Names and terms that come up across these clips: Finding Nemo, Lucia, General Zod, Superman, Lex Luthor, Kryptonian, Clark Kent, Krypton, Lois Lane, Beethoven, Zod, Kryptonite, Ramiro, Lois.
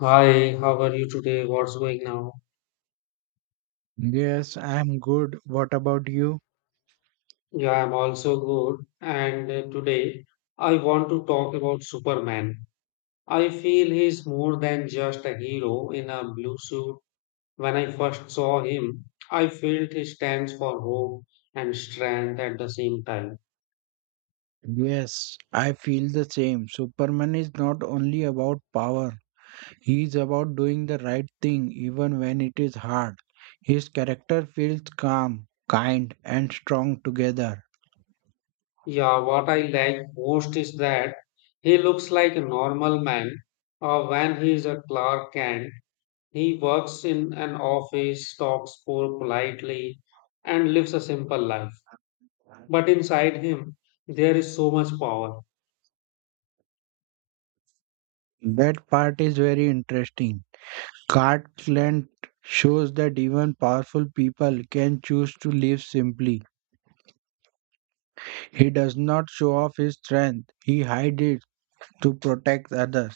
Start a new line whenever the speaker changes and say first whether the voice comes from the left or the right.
left: Hi, how are you today? What's going now?
right: Yes, I'm good. What about you?
left: Yeah, I'm also good. And today I want to talk about Superman. I feel he's more than just a hero in a blue suit. When I first saw him, I felt he stands for hope and strength at the same time.
right: Yes, I feel the same. Superman is not only about power, he is about doing the right thing even when it is hard. His character feels calm, kind, and strong together.
left: Yeah, what I like most is that he looks like a normal man when he's a Clark Kent. He works in an office, talks poor politely, and lives a simple life. But inside him, there is so much power.
right: That part is very interesting. Cartland shows that even powerful people can choose to live simply. He does not show off his strength, he hides it to protect others.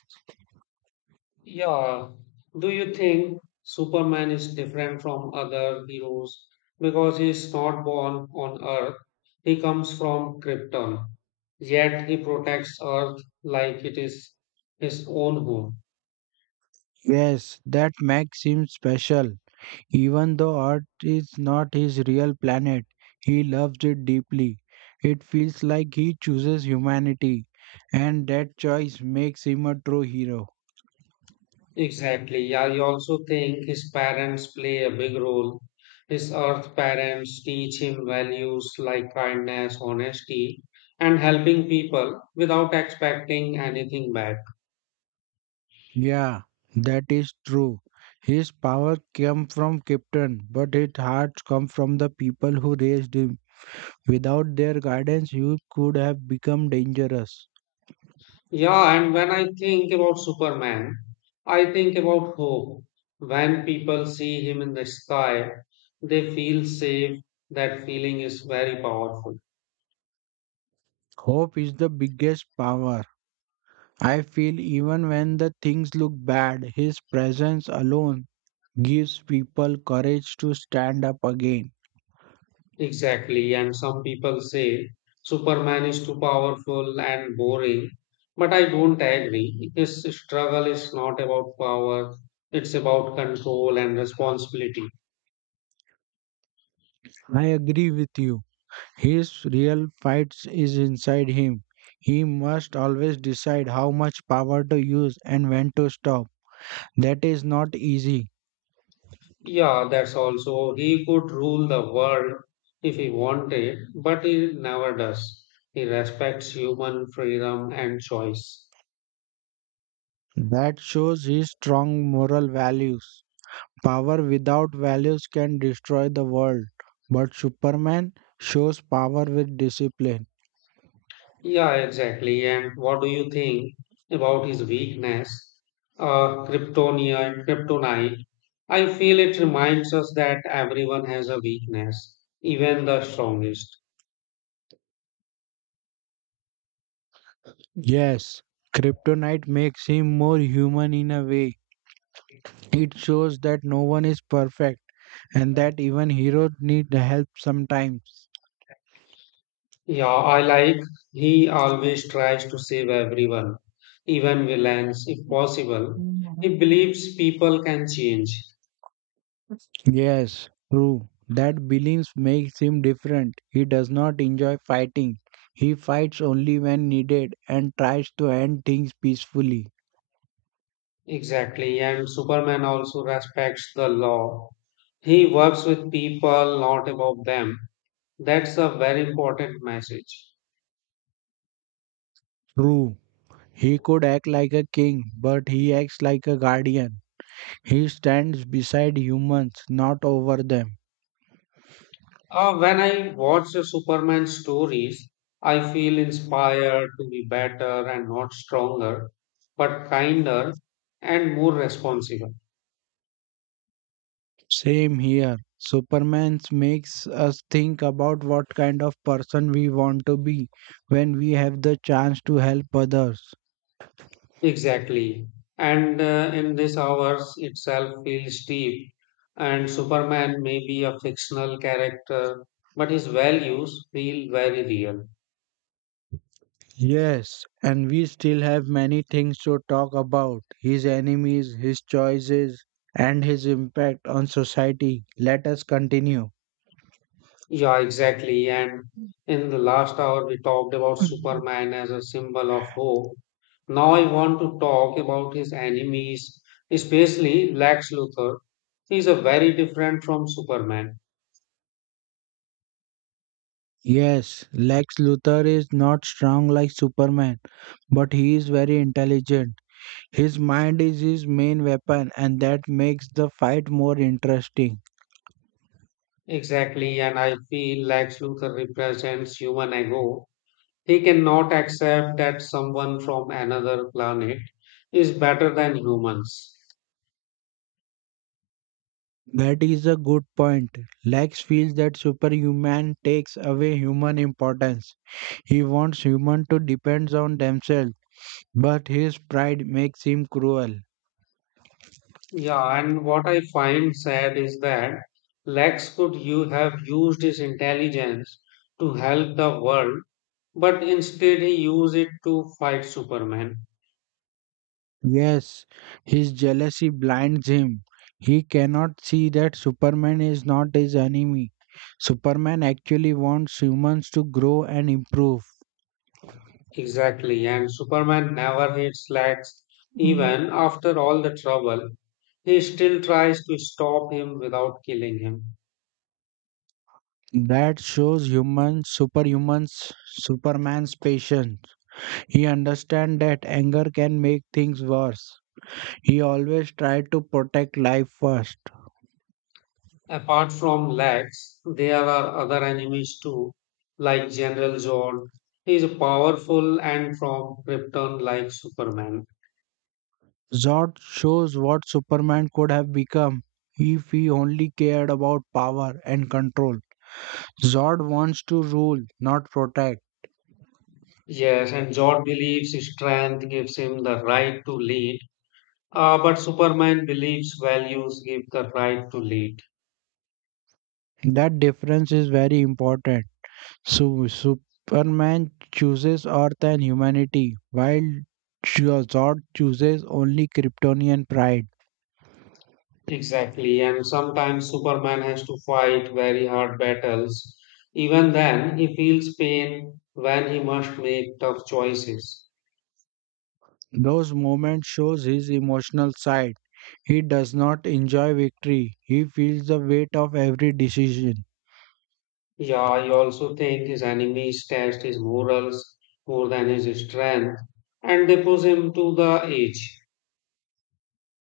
left: Yeah. Do you think Superman is different from other heroes because he is not born on Earth? He comes from Krypton, yet he protects Earth like it is his own home.
right: Yes, that makes him special. Even though Earth is not his real planet, he loves it deeply. It feels like he chooses humanity, and that choice makes him a true hero.
left: Exactly. I also think his parents play a big role. His earth parents teach him values like kindness, honesty, and helping people without expecting anything back.
right: Yeah, that is true. His power came from Krypton, but his heart comes from the people who raised him. Without their guidance, he could have become dangerous.
left: Yeah, and when I think about Superman, I think about hope. When people see him in the sky, they feel safe. That feeling is very powerful.
right: Hope is the biggest power. I feel even when the things look bad, his presence alone gives people courage to stand up again.
left: Exactly, and some people say Superman is too powerful and boring, but I don't agree. His struggle is not about power, it's about control and responsibility.
right: I agree with you. His real fights is inside him. He must always decide how much power to use and when to stop. That is not easy.
left: Yeah, that's also, he could rule the world if he wanted, but he never does. He respects human freedom and choice.
right: That shows his strong moral values. Power without values can destroy the world, but Superman shows power with discipline.
left: Yeah, exactly. And what do you think about his weakness? Kryptonia Kryptonite. I feel it reminds us that everyone has a weakness, even the strongest.
right: Yes, Kryptonite makes him more human in a way. It shows that no one is perfect and that even heroes need help sometimes.
left: Yeah, I like he always tries to save everyone, even villains, if possible. He believes people can change.
right: Yes, true. That belief makes him different. He does not enjoy fighting. He fights only when needed and tries to end things peacefully.
left: Exactly. And Superman also respects the law. He works with people, not above them. That's a very important message.
right: True. He could act like a king, but he acts like a guardian. He stands beside humans, not over them.
left: When I watch the Superman stories, I feel inspired to be better and not stronger, but kinder and more responsible.
right: Same here. Superman makes us think about what kind of person we want to be when we have the chance to help others.
left: Exactly. And in this hours itself feels deep. And Superman may be a fictional character, but his values feel very real.
right: Yes, and we still have many things to talk about his enemies, his choices, and his impact on society. Let us continue.
left: Yeah, exactly. And in the last hour, we talked about
right: Mhm.
left: Superman as a symbol of hope. Now I want to talk about his enemies, especially Lex Luthor. He's a very different from Superman.
right: Yes, Lex Luthor is not strong like Superman, but he is very intelligent. His mind is his main weapon, and that makes the fight more interesting.
left: Exactly, and I feel Lex Luthor represents human ego. He cannot accept that someone from another planet is better than humans.
right: That is a good point. Lex feels that superhuman takes away human importance. He wants human to depend on themselves, but his pride makes him cruel.
left: Yeah, and what I find sad is that Lex could you have used his intelligence to help the world, but instead he used it to fight Superman.
right: Yes, his jealousy blinds him. He cannot see that Superman is not his enemy. Superman actually wants humans to grow and improve.
left: Exactly, and Superman never hates Lex. Even after all the trouble, he still tries to stop him without killing him.
right: That shows human superhumans Superman's patience. He understands that anger can make things worse. He always tried to protect life first.
left: Apart from Lex, there are other enemies too, like General Zod. He is powerful and from Krypton like Superman.
right: Zod shows what Superman could have become if he only cared about power and control. Zod wants to rule, not protect.
left: Yes, and Zod believes his strength gives him the right to lead, but Superman believes values give the right to lead.
right: That difference is very important. So Superman chooses Earth and humanity, while Zod chooses only Kryptonian pride.
left: Exactly, and sometimes Superman has to fight very hard battles. Even then, he feels pain when he must make tough choices.
right: Those moments shows his emotional side. He does not enjoy victory. He feels the weight of every decision.
left: Yeah, I also think his enemies test his morals more than his strength, and they push him to the edge.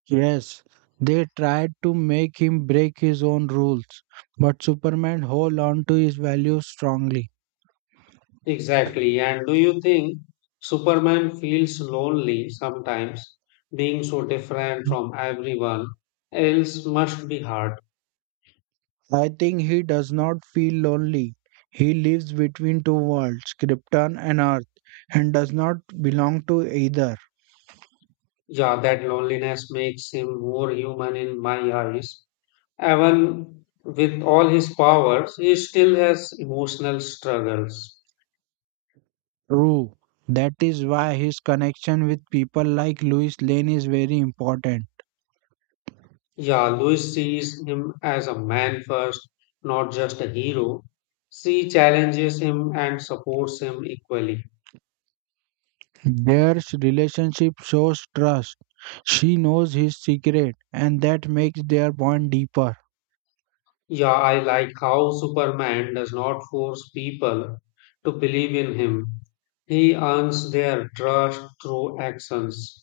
right: Yes, they tried to make him break his own rules, but Superman hold on to his values strongly.
left: Exactly. And do you think Superman feels lonely sometimes? Being so different from everyone else must be hard.
right: I think he does not feel lonely. He lives between two worlds, Krypton and Earth, and does not belong to either.
left: Yeah, that loneliness makes him more human in my eyes. Even with all his powers, he still has emotional struggles.
right: True. That is why his connection with people like Louis Lane is very important.
left: Yeah, Lois sees him as a man first, not just a hero. She challenges him and supports him equally.
right: Their relationship shows trust. She knows his secret, and that makes their bond deeper.
left: Yeah, I like how Superman does not force people to believe in him. He earns their trust through actions.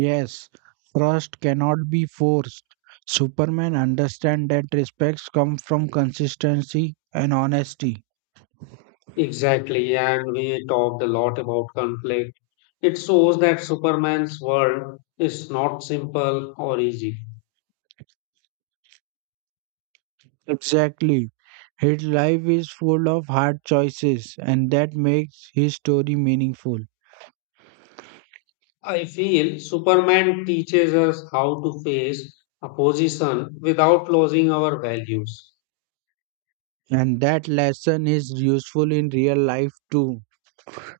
right: Yes, trust cannot be forced. Superman understands that respects come from consistency and honesty.
left: Exactly, and we talked a lot about conflict. It shows that Superman's world is not simple or easy.
right: Exactly. His life is full of hard choices, and that makes his story meaningful.
left: I feel Superman teaches us how to face opposition without losing our values.
right: And that lesson is useful in real life too.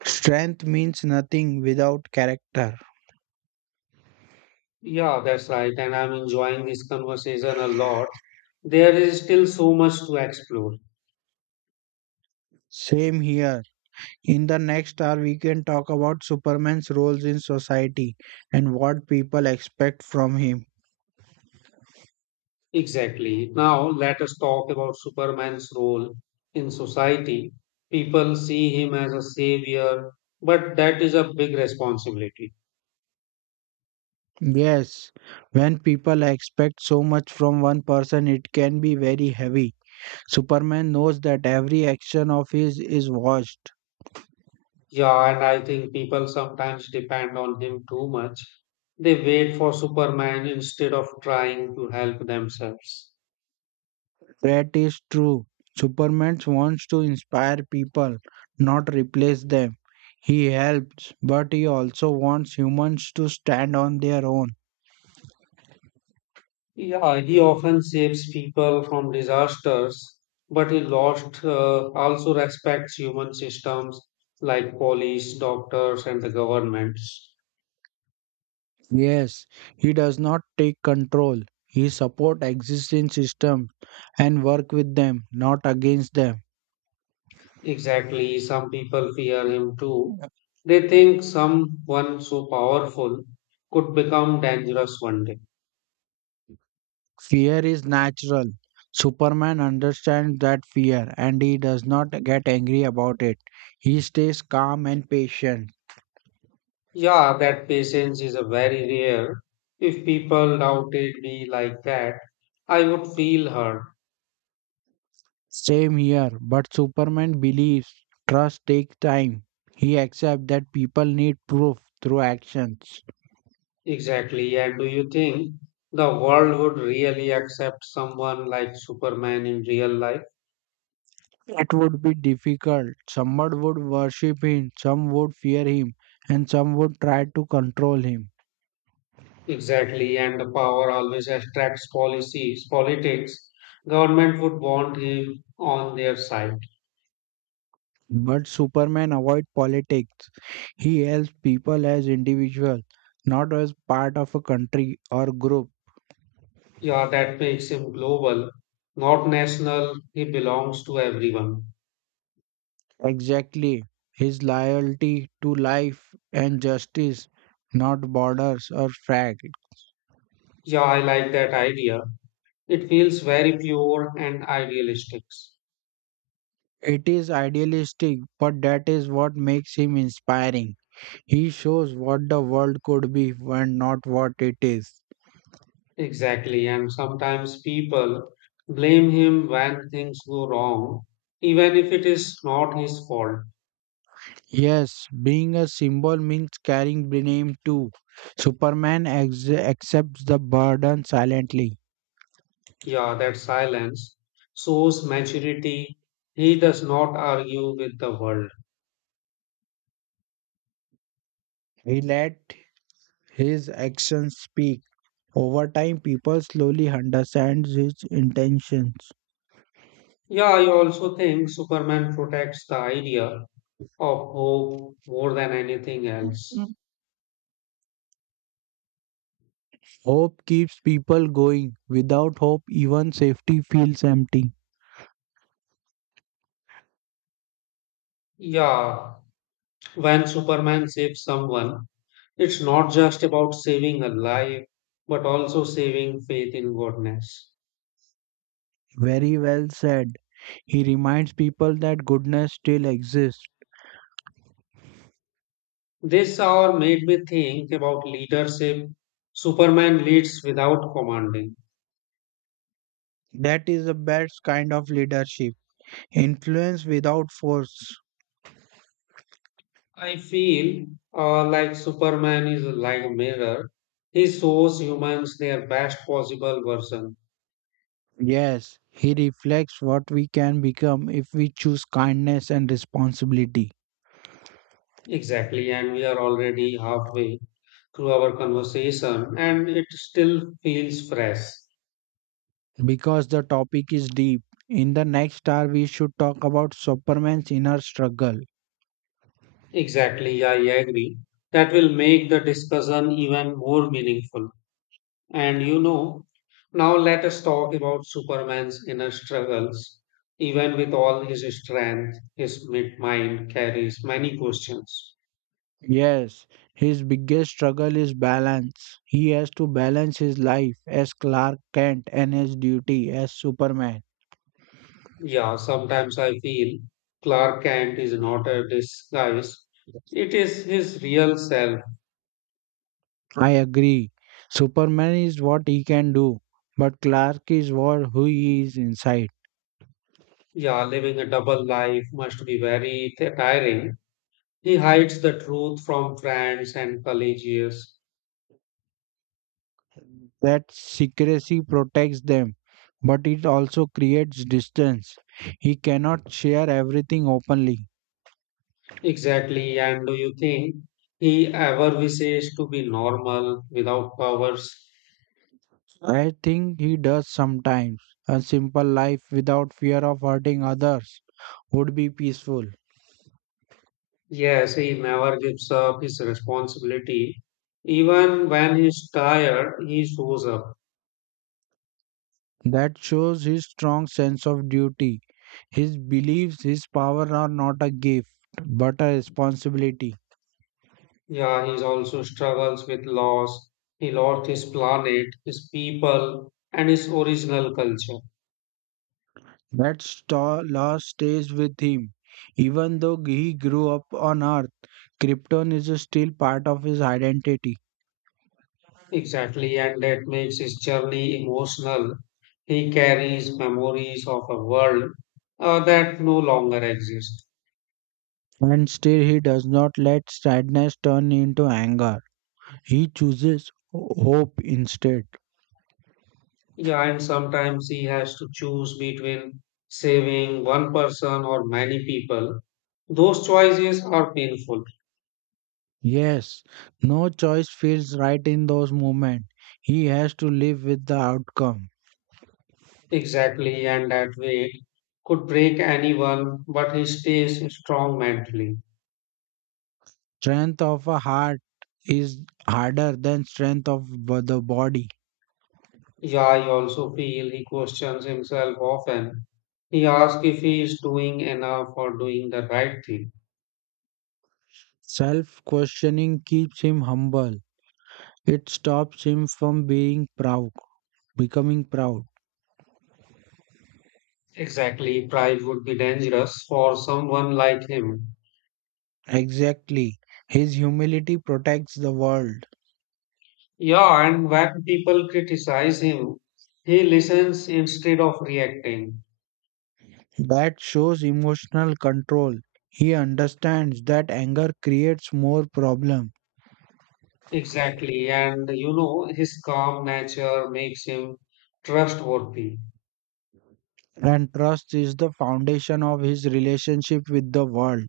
right: Strength means nothing without character.
left: Yeah, that's right, and I'm enjoying this conversation a lot. There is still so much to explore.
right: Same here. In the next hour, we can talk about Superman's roles in society and what people expect from him.
left: Exactly. Now, let us talk about Superman's role in society. People see him as a savior, but that is a big responsibility.
right: Yes, when people expect so much from one person, it can be very heavy. Superman knows that every action of his is watched.
left: Yeah, and I think people sometimes depend on him too much. They wait for Superman instead of trying to help themselves.
right: That is true. Superman wants to inspire people, not replace them. He helps, but he also wants humans to stand on their own.
left: Yeah, he often saves people from disasters, but he lost also respects human systems like police, doctors, and the governments.
right: Yes, he does not take control. He supports existing systems and work with them, not against them.
left: Exactly, some people fear him too. They think someone so powerful could become dangerous one day.
right: Fear is natural. Superman understands that fear and he does not get angry about it. He stays calm and patient.
left: Yeah, that patience is a very rare. If people doubted me like that, I would feel hurt.
right: Same here, but Superman believes trust takes time. He accepts that people need proof through actions.
left: Exactly. And do you think the world would really accept someone like Superman in real life?
right: It would be difficult. Someone would worship him, some would fear him, and some would try to control him.
left: Exactly. And the power always attracts policies, politics. Government would want him on their side.
right: But Superman avoids politics. He helps people as individuals, not as part of a country or group.
left: Yeah, that makes him global, not national. He belongs to everyone.
right: Exactly. His loyalty to life and justice, not borders or flag.
left: Yeah, I like that idea. It feels very pure and idealistic.
right: It is idealistic, but that is what makes him inspiring. He shows what the world could be and not what it is.
left: Exactly, and sometimes people blame him when things go wrong, even if it is not his fault.
right: Yes, being a symbol means carrying the name too. Superman accepts the burden silently.
left: Yeah, that silence shows maturity. He does not argue with the world.
right: He let his actions speak. Over time, people slowly understand his intentions.
left: Yeah, I also think Superman protects the idea of hope more than anything else.
right: Mm. Hope keeps people going. Without hope, even safety feels empty.
left: Yeah, when Superman saves someone, it's not just about saving a life, but also saving faith in goodness.
right: Very well said. He reminds people that goodness still exists.
left: This hour made me think about leadership. Superman leads without commanding.
right: That is the best kind of leadership. Influence without force.
left: I feel like Superman is like a mirror. He shows humans their best possible version.
right: Yes, he reflects what we can become if we choose kindness and responsibility.
left: Exactly, and we are already halfway through our conversation, and it still feels fresh.
right: Because the topic is deep, in the next hour we should talk about Superman's inner struggle.
left: Exactly, I agree. That will make the discussion even more meaningful. And you know, now let us talk about Superman's inner struggles. Even with all his strength, his mind carries many questions.
right: Yes, his biggest struggle is balance. He has to balance his life as Clark Kent and his duty as Superman.
left: Yeah, sometimes I feel Clark Kent is not a disguise, it is his real self.
right: I agree. Superman is what he can do, but Clark is what who he is inside.
left: Yeah, living a double life must be very tiring. He hides the truth from friends and colleagues.
right: That secrecy protects them, but it also creates distance. He cannot share everything openly.
left: Exactly. And do you think he ever wishes to be normal without powers?
right: I think he does sometimes. A simple life without fear of hurting others would be peaceful.
left: Yes, he never gives up his responsibility. Even when he's tired, he shows up.
right: That shows his strong sense of duty. His beliefs, his power are not a gift, but a responsibility.
left: Yeah, he also struggles with loss. He lost his planet, his people, and his original culture.
right: That law stays with him. Even though he grew up on Earth, Krypton is still part of his identity.
left: Exactly, and that makes his journey emotional. He carries memories of a world that no longer exists.
right: And still, he does not let sadness turn into anger. He chooses hope instead.
left: Yeah, and sometimes he has to choose between saving one person or many people. Those choices are painful.
right: Yes, no choice feels right in those moments. He has to live with the outcome.
left: Exactly, and that weight could break anyone, but he stays strong mentally.
right: Strength of a heart is harder than strength of the body.
left: Yeah, I also feel he questions himself often. He asks if he is doing enough or doing the right thing.
right: Self questioning keeps him humble. It stops him from becoming proud.
left: Exactly, pride would be dangerous for someone like him.
right: Exactly. His humility protects the world.
left: Yeah, and when people criticize him, he listens instead of reacting.
right: That shows emotional control. He understands that anger creates more problem
left: Exactly. And you know, his calm nature makes him trustworthy.
right: and trust is the foundation of his relationship with the world.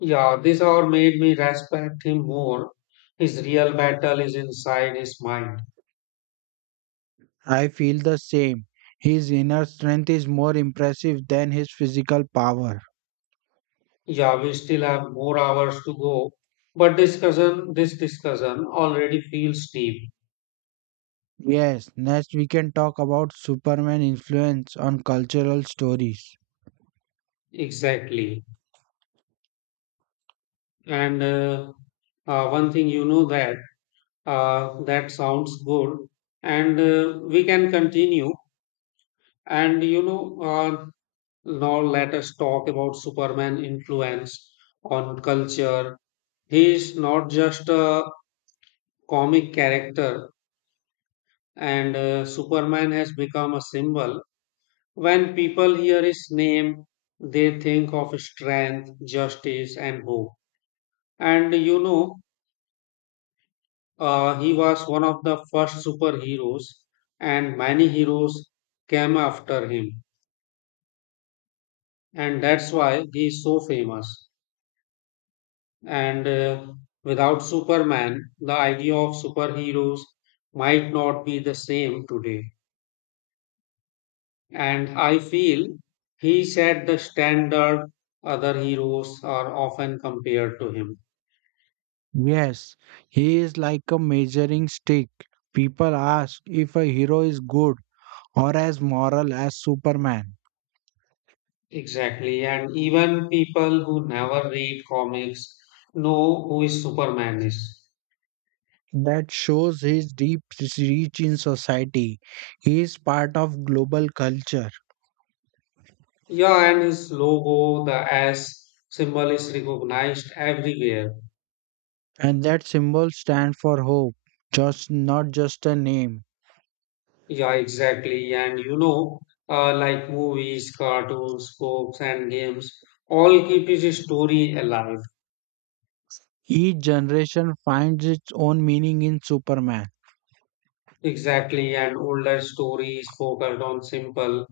left: Yeah, this hour made me respect him more. His real battle is inside his mind.
right: I feel the same. His inner strength is more impressive than his physical power.
left: Yeah, we still have more hours to go, but this discussion already feels deep.
right: Yes, next we can talk about Superman influence on cultural stories.
left: Exactly. And one thing you know that. That sounds good. And we can continue. And you know, now let us talk about Superman influence on culture. He is not just a comic character, and Superman has become a symbol. When people hear his name, they think of strength, justice, and hope. And you know, he was one of the first superheroes, and many heroes came after him, and that's why he is so famous. And without Superman, the idea of superheroes might not be the same today. And I feel he set the standard other heroes are often compared to him.
right: Yes, he is like a measuring stick. People ask if a hero is good or as moral as Superman.
left: Exactly, and even people who never read comics know who is Superman is.
right: That shows his deep reach in society. He is part of global culture,
left: Yeah, and his logo, the S symbol is recognized everywhere.
right: and that symbol stands for hope, just not just a name.
left: Yeah, exactly. And you know, like movies, cartoons, books, and games, all keep his story alive.
right: Each generation finds its own meaning in Superman.
left: Exactly. And older stories focused on simple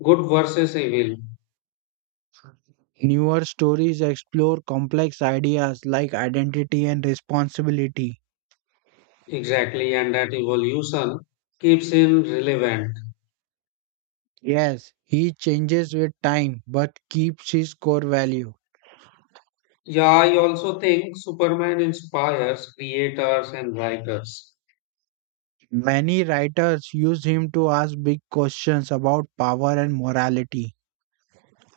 left: good versus evil.
right: Newer stories explore complex ideas like identity and responsibility.
left: Exactly. And that evolution keeps him relevant.
right: Yes, he changes with time but keeps his core value.
left: Yeah, I also think Superman inspires creators and writers.
right: Many writers use him to ask big questions about power and morality,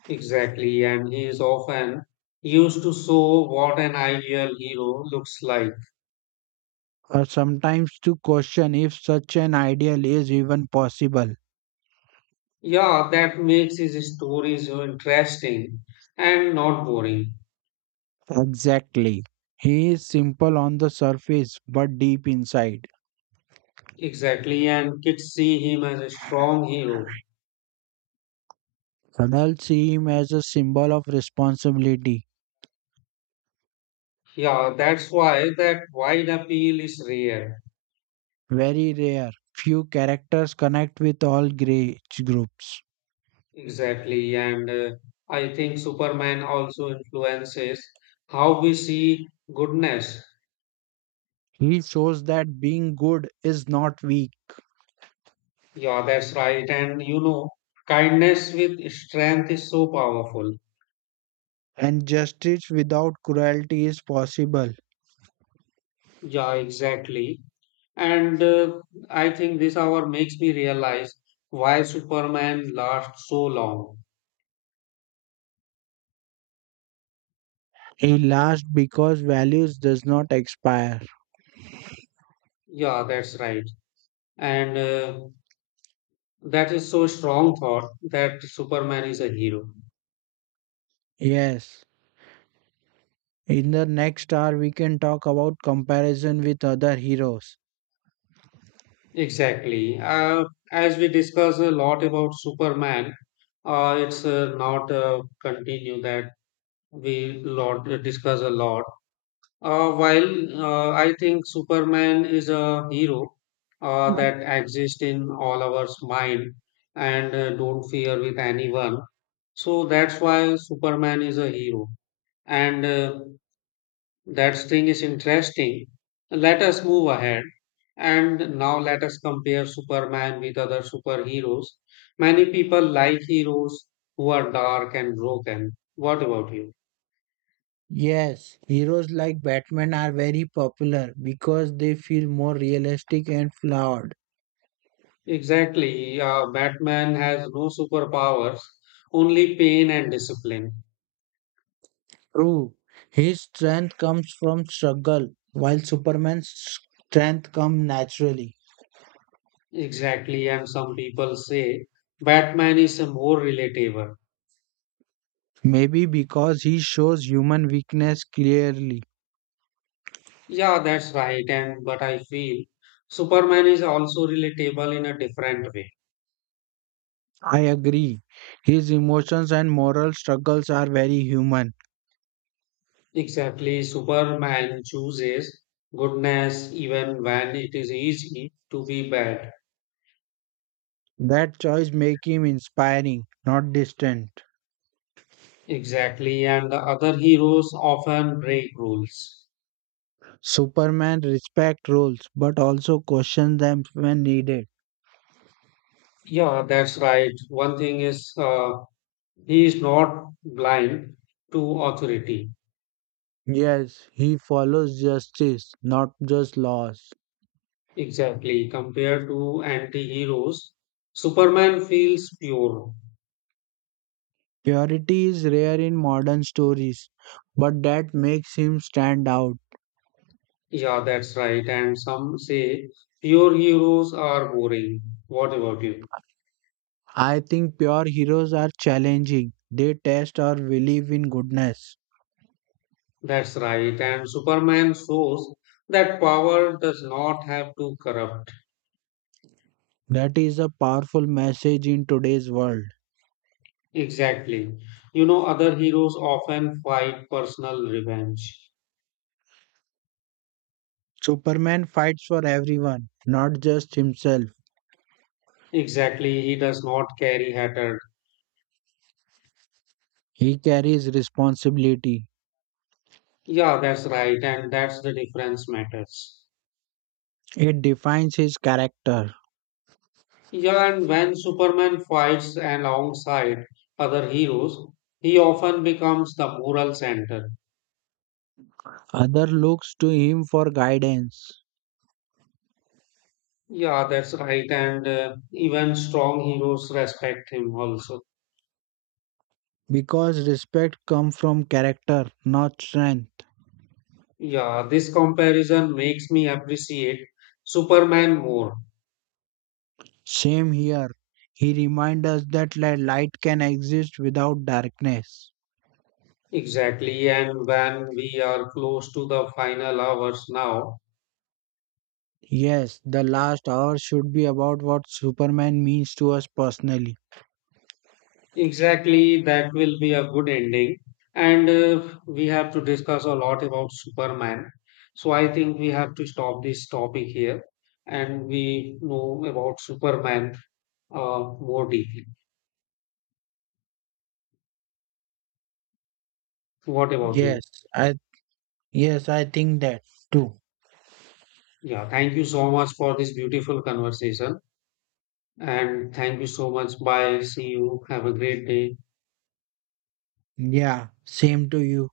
left: Exactly, and he is often used to show what an ideal hero looks like.
right: or sometimes to question if such an ideal is even possible.
left: Yeah, that makes his stories so interesting and not boring.
right: Exactly. He is simple on the surface but deep inside.
left: Exactly, and kids see him as a strong hero.
right: Adults see him as a symbol of responsibility.
left: Yeah, that's why that wide appeal is rare.
right: Very rare. Few characters connect with all grey groups.
left: Exactly, and I think Superman also influences how we see goodness.
right: He shows that being good is not weak
left: Yeah, that's right, and you know, kindness with strength is so powerful.
right: and justice without cruelty is possible.
left: Yeah, exactly. And I think this hour makes me realize why Superman lasts so long.
right: It lasts because values does not expire.
left: Yeah, that's right. And that is so strong thought that Superman is a hero.
right: Yes. In the next hour, we can talk about comparison with other heroes.
left: Exactly. As we discuss a lot about Superman, it's not a continue that we lot discuss a lot. While I think Superman is a hero
right: Mm.
left: that exists in all our mind and don't fear with anyone. So that's why Superman is a hero. And that thing is interesting. Let us move ahead. And now let us compare Superman with other superheroes. Many people like heroes who are dark and broken. What about you?
right: Yes, heroes like Batman are very popular because they feel more realistic and flawed.
left: Exactly. Batman has no superpowers, only pain and discipline.
right: True, his strength comes from struggle, while Superman's strength comes naturally.
left: Exactly. And some people say Batman is a more relatable.
right: Maybe because he shows human weakness clearly.
left: Yeah, that's right. And but I feel Superman is also relatable in a different way.
right: I agree. His emotions and moral struggles are very human.
left: Exactly. Superman chooses goodness even when it is easy to be bad.
right: That choice make him inspiring, not distant.
left: Exactly. And the other heroes often break rules.
right: Superman respect rules but also questions them when needed.
left: Yeah, that's right. One thing is he is not blind to authority.
right: Yes, he follows justice, not just laws.
left: Exactly. Compared to anti heroes, Superman feels pure.
right: Purity is rare in modern stories, but that makes him stand out.
left: Yeah, that's right. And some say pure heroes are boring. What about you?
right: I think pure heroes are challenging. They test our belief in goodness.
left: That's right. And Superman shows that power does not have to corrupt.
right: That is a powerful message in today's world.
left: Exactly. You know, other heroes often fight personal revenge.
right: Superman fights for everyone, not just himself.
left: Exactly. He does not carry hatred.
right: He carries responsibility.
left: Yeah, that's right, and that's the difference matters.
right: It defines his character.
left: Yeah, and when Superman fights alongside other heroes, he often becomes the moral center.
right: Other looks to him for guidance
left: Yeah, that's right, and even strong heroes respect him also.
right: because respect comes from character, not strength.
left: Yeah, this comparison makes me appreciate Superman more.
right: Same here. He reminds us that light can exist without darkness.
left: Exactly, and when we are close to the final hours now,
right: Yes, the last hour should be about what Superman means to us personally.
left: exactly, that will be a good ending. And we have to discuss a lot about Superman. So I think we have to stop this topic here and we know about Superman more deeply. What about you?
right: Yes, I yes, I think that too.
left: Yeah, thank you so much for this beautiful conversation. And thank you so much. Bye. See you. Have a great day.
right: Yeah, same to you.